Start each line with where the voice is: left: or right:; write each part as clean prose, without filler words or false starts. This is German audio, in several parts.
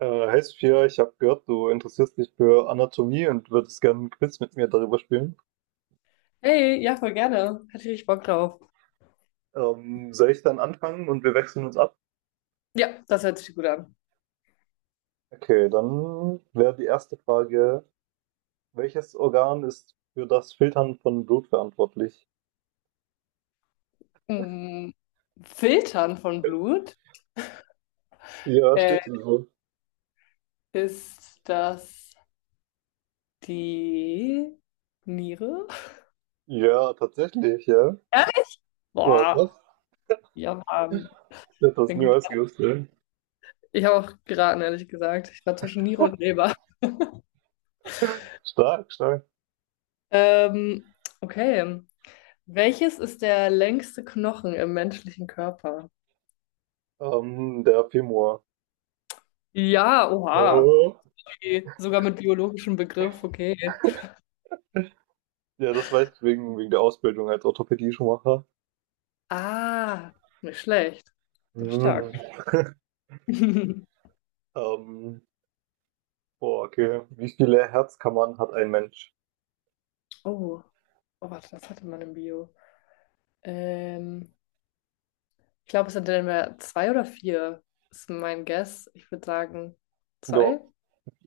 right: Hey Sophia, ich habe gehört, du interessierst dich für Anatomie und würdest gerne ein Quiz mit mir darüber spielen.
left: Hey, ja, voll gerne. Hatte ich richtig Bock drauf.
right: Soll ich dann anfangen und wir wechseln uns ab?
left: Ja, das hört sich gut an.
right: Okay, dann wäre die erste Frage, welches Organ ist für das Filtern von Blut verantwortlich?
left: Mm, Filtern von Blut
right: Ja,
left: äh,
right: steht hier so.
left: ist das die Niere?
right: Ja, tatsächlich, ja.
left: Ehrlich?
right: Oh,
left: Boah,
right: krass.
left: ja, Mann.
right: Ich hätte das
left: Bin gut.
right: niemals gewusst. Ja.
left: Ich habe auch geraten, ehrlich gesagt. Ich war zwischen Niere und Leber.
right: Stark, stark.
left: Ähm, okay. Welches ist der längste Knochen im menschlichen Körper?
right: Der Femur.
left: Ja, oha.
right: Ja.
left: Okay. Sogar mit biologischem Begriff, okay.
right: Ja, das weiß ich wegen der Ausbildung als Orthopädie-Schuhmacher.
left: Ah, nicht schlecht. Das ist stark.
right: Mhm. Ähm, Boah, okay. Wie viele Herzkammern hat ein Mensch?
left: Oh, oh, warte, das hatte man im Bio. Ähm, Ich glaube, es sind dann mehr zwei oder vier, ist mein Guess. Ich würde sagen,
right: Ja,
left: zwei.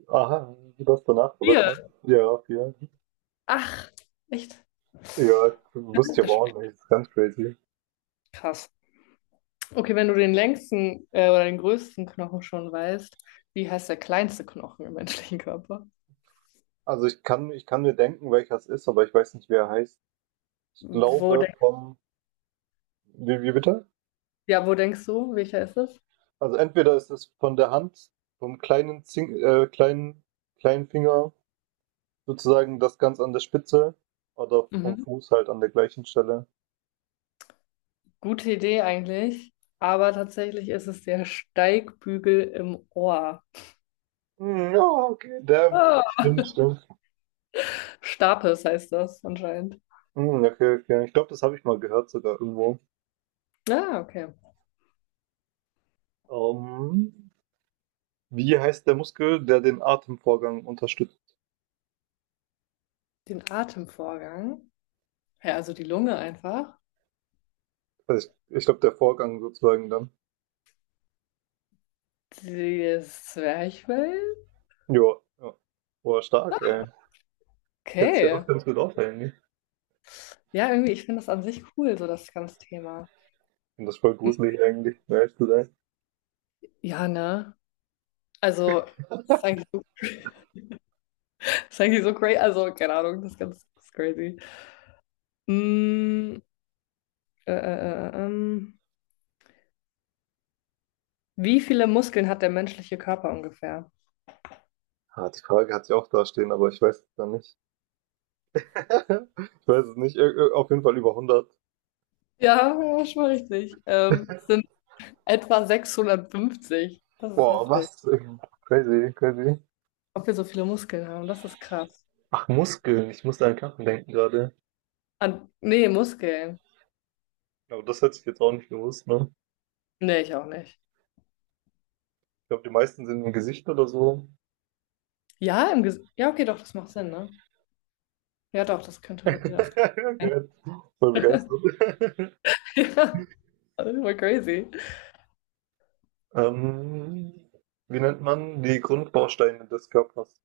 right: aha, du hast danach
left: Vier,
right: verbessert. Ja, vier.
left: ach, echt?
right: Ja,
left: Oh,
right: wusste ich
left: das
right: aber
left: ist
right: auch
left: echt
right: nicht. Das ist ganz crazy.
left: krass. Okay, wenn du den längsten oder den größten Knochen schon weißt, wie heißt der kleinste Knochen im menschlichen Körper?
right: Also ich kann mir denken, welcher es ist, aber ich weiß nicht, wer er heißt. Ich
left: Wo
right: glaube
left: denk
right: vom, wie bitte?
left: Ja, wo denkst du, welcher ist es?
right: Also entweder ist es von der Hand, vom kleinen, Zing, kleinen Finger, sozusagen das ganz an der Spitze, oder vom Fuß halt an der gleichen Stelle.
left: Gute Idee eigentlich, aber tatsächlich ist es der Steigbügel im Ohr.
right: Hm, ja, okay. Der,
left: Ah,
right: stimmt, stimmt.
left: Stapes heißt das anscheinend.
right: Hm, okay, okay. Ich glaube, das habe ich mal gehört sogar irgendwo.
left: Ah, okay.
right: Ähm, wie heißt der Muskel, der den Atemvorgang unterstützt?
left: Den Atemvorgang. Ja, also die Lunge einfach.
right: Also ich glaube, der Vorgang sozusagen dann.
left: Das Zwerchfell.
right: Jo, ja. Boah, stark, ey. Kennst du ja
left: Okay.
right: auch ganz gut aus eigentlich. Ich
left: Ja, irgendwie, ich finde das an sich cool, so das ganze Thema.
right: finde das ist voll
left: Hm,
right: gruselig eigentlich, um ehrlich zu sein.
left: ja, ne? Also, das ist eigentlich so, das ist eigentlich so crazy. Also, keine Ahnung, das ist crazy. Mm, äh, äh, äh, ähm. Wie viele Muskeln hat der menschliche Körper ungefähr?
right: Ah, die Frage hat sie auch da stehen, aber ich weiß es dann nicht. Ich weiß es nicht. Auf jeden Fall über 100.
left: Ja, ja, schon richtig. Es sind etwa 650. Das ist
right: Boah,
left: heftig.
right: was? Crazy, crazy.
left: Ob wir so viele Muskeln haben, das ist krass.
right: Ach, Muskeln. Ich musste an Knochen denken gerade.
left: Nee, Muskeln.
right: Aber das hätte ich jetzt auch nicht gewusst, ne?
left: Nee, ich auch nicht.
right: Ich glaube, die meisten sind im Gesicht oder so.
left: Ja, im Ges ja, okay, doch, das macht Sinn, ne? Ja, doch, das könnte. Ja, das könnte
right: Ja,
left: sein.
right: gehört. Voll begeistert.
left: Ja, das ist voll crazy.
right: Ähm, wie nennt man die Grundbausteine des Körpers?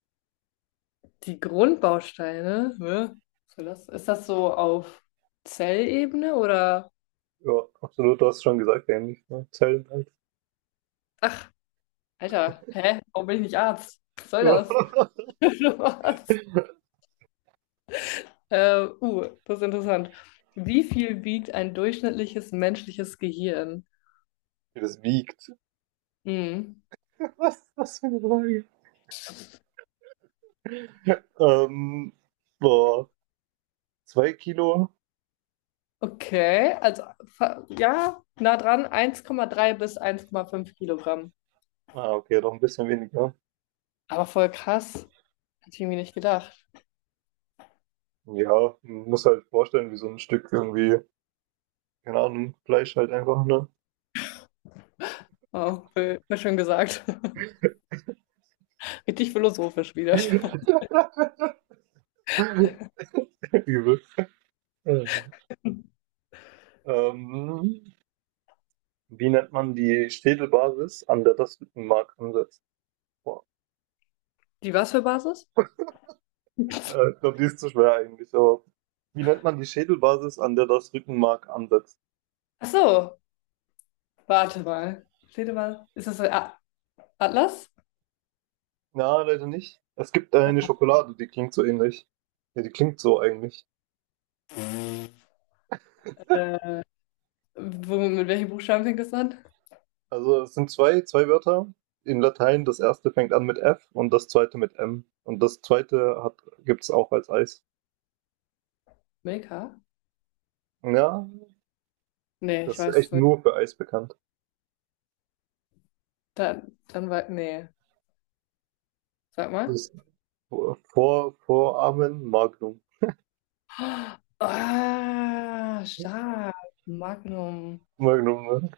left: Die Grundbausteine, ne? Was soll das? Ist das so auf Zellebene oder?
right: Ja, absolut, du hast schon gesagt, ähnlich. Ne? Zellen halt.
left: Alter, hä? Warum bin ich nicht Arzt? Was soll das?
right: Ja.
left: Das ist interessant. Wie viel wiegt ein durchschnittliches menschliches Gehirn?
right: Wie das wiegt.
left: Hm.
right: Was für eine Frage. Ähm, boah, 2 Kilo.
left: Okay, also ja, nah dran, 1,3 bis 1,5 Kilogramm.
right: Ah, okay, doch ein bisschen weniger.
left: Aber voll krass, hätte ich irgendwie nicht gedacht.
right: Ja, man muss halt vorstellen, wie so ein Stück irgendwie, keine Ahnung, Fleisch halt einfach, ne?
left: Oh, voll, voll schön gesagt. Richtig philosophisch wieder.
right: Übel. Ähm, Wie nennt man die Schädelbasis, an der das Rückenmark ansetzt? Boah,
left: Die was für Basis?
right: ich glaube, die ist zu schwer eigentlich, aber wie nennt man die Schädelbasis, an der das Rückenmark ansetzt?
left: Ach so, warte mal. Steht mal, ist das ein A Atlas?
right: Na, leider nicht. Es gibt eine Schokolade, die klingt so ähnlich. Ja, die klingt so eigentlich.
left: Äh, mit welchen Buchstaben fängt das an?
right: Also es sind zwei Wörter in Latein. Das erste fängt an mit F und das zweite mit M. Und das zweite gibt's auch als Eis.
left: Milka?
right: Ja,
left: Nee, ich
right: das ist
left: weiß.
right: echt nur für Eis bekannt.
left: Nee, sag mal.
right: Das ist Voramen Magnum.
left: Ah, stark. Magnum.
right: Magnum, ne?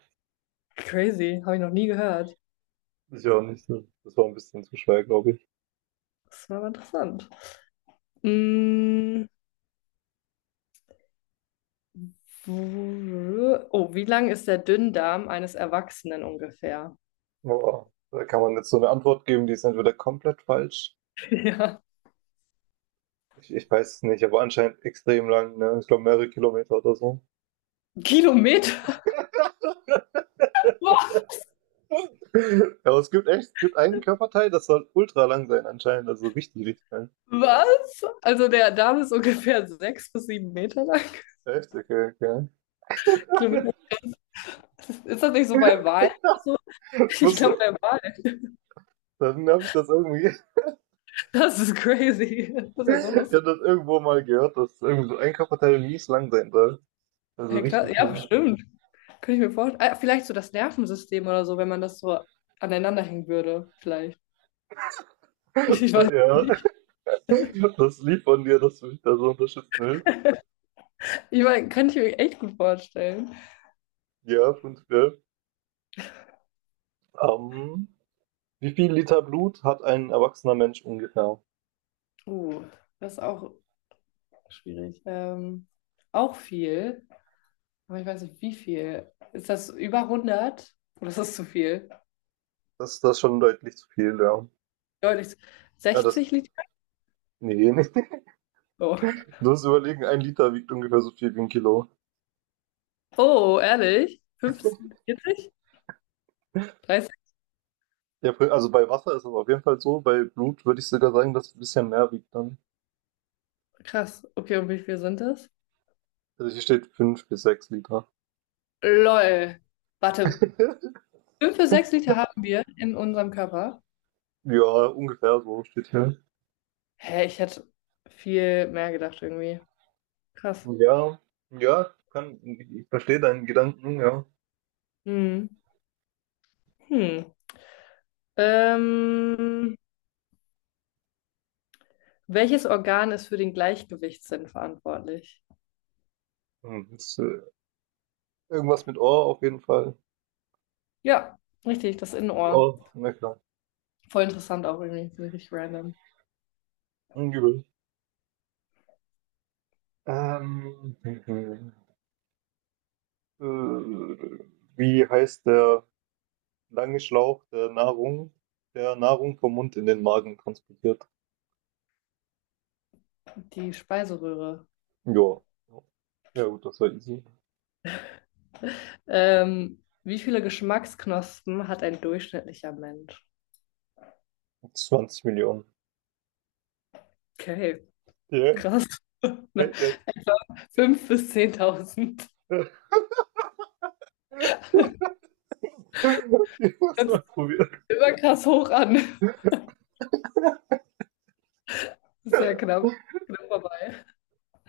left: Crazy, habe ich noch nie gehört.
right: Ist ja auch nicht so. Das war ein bisschen zu schwer, glaube ich.
left: Das war aber interessant. Mm, Oh, wie lang ist der Dünndarm eines Erwachsenen ungefähr?
right: Boah, da kann man jetzt so eine Antwort geben, die ist entweder komplett falsch.
left: Ja.
right: Ich weiß es nicht, aber anscheinend extrem lang, ne? Ich glaube mehrere Kilometer oder so.
left: Kilometer?
right: Aber es gibt echt, es gibt einen Körperteil, das soll ultra lang sein anscheinend, also richtig, richtig lang.
left: Was? Also der Darm ist ungefähr 6 bis 7 Meter lang.
right: Echt? Okay, okay.
left: Kilometer. Ist das nicht so bei Wahlen? So? Ich
right: Muss,
left: glaube bei Wahlen.
right: dann habe ich das irgendwie,
left: Das ist crazy. Das ist ja
right: ich
left: so
right: habe
left: lustig.
right: das irgendwo mal gehört, dass irgendwie so ein Körperteil mies lang sein soll. Also
left: Hey, klar,
right: richtig
left: ja,
right: lang.
left: bestimmt. Könnte ich mir vorstellen. Ah, vielleicht so das Nervensystem oder so, wenn man das so aneinander hängen würde, vielleicht. Ich weiß
right: Ja,
left: nicht.
right: das Lied von dir, das mich da so unterstützen will.
left: Ich meine, könnte ich mir echt gut vorstellen.
right: Ja, prinzipiell. Ähm, Wie viel Liter Blut hat ein erwachsener Mensch ungefähr?
left: Uh, Das ist auch schwierig. Auch viel, aber ich weiß nicht, wie viel. Ist das über 100? Oder ist das zu viel?
right: Das ist schon deutlich zu viel, ja.
left: Deutlich.
right: Ah, das,
left: 60 Liter?
right: nee, nicht.
left: Oh,
right: Du musst überlegen, ein Liter wiegt ungefähr so viel wie ein Kilo.
left: oh ehrlich? 15, 40? 30?
right: Ja, also bei Wasser ist es auf jeden Fall so, bei Blut würde ich sogar sagen, dass es ein bisschen mehr wiegt dann.
left: Krass. Okay, und wie viel sind das?
right: Also hier steht 5 bis 6 Liter.
left: Lol. Warte, 5 bis 6 Liter haben wir in unserem Körper.
right: Ja, ungefähr so steht hier.
left: Hä, ich hätte viel mehr gedacht irgendwie. Krass.
right: Ja, ja, kann, ich verstehe deinen Gedanken, ja.
left: Hm. Hm. Ähm, Welches Organ ist für den Gleichgewichtssinn verantwortlich?
right: Hm, ist, irgendwas mit Ohr auf jeden Fall.
left: Ja, richtig, das Innenohr.
right: Ohr, na klar.
left: Voll interessant auch irgendwie, so richtig random.
right: Hm, Übel. Ähm, hm, hm. Äh, wie heißt der lange Schlauch der Nahrung vom Mund in den Magen transportiert?
left: Die Speiseröhre.
right: Ja. Ja gut, das war easy.
left: Wie viele Geschmacksknospen hat ein durchschnittlicher Mensch?
right: 20 Millionen.
left: Okay,
right: Ja,
left: krass.
right: halt jetzt.
left: 5.000 bis 10.000.
right: Ich muss
left: Das ist
right: mal probieren.
left: immer krass hoch an. Sehr knapp, knapp vorbei.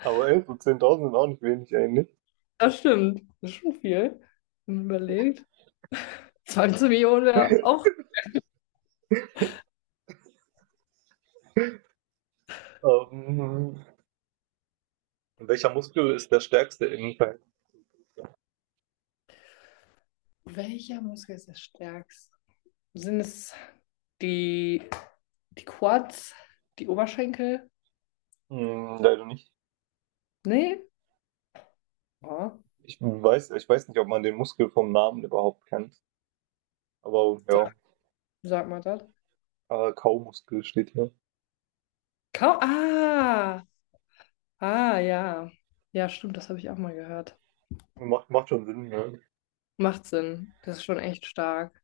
right: Aber 11 und 10.000 sind auch nicht wenig eigentlich.
left: Das stimmt. Das ist schon viel. Wenn man überlegt. 20 Millionen wäre auch.
right: Ähm, welcher Muskel ist der stärkste im Verhältnis?
left: Welcher Muskel ist der stärkste? Sind es die, die Quads, die Oberschenkel?
right: Hm, leider nicht.
left: Nee? Ja.
right: Ich weiß nicht, ob man den Muskel vom Namen überhaupt kennt. Aber
left: Sag,
right: ja,
left: sag mal das.
right: Kaumuskel steht hier.
left: Kau Ah! Ah, ja. Ja, stimmt, das habe ich auch mal gehört.
right: Macht schon Sinn, ja.
left: Macht Sinn. Das ist schon echt stark.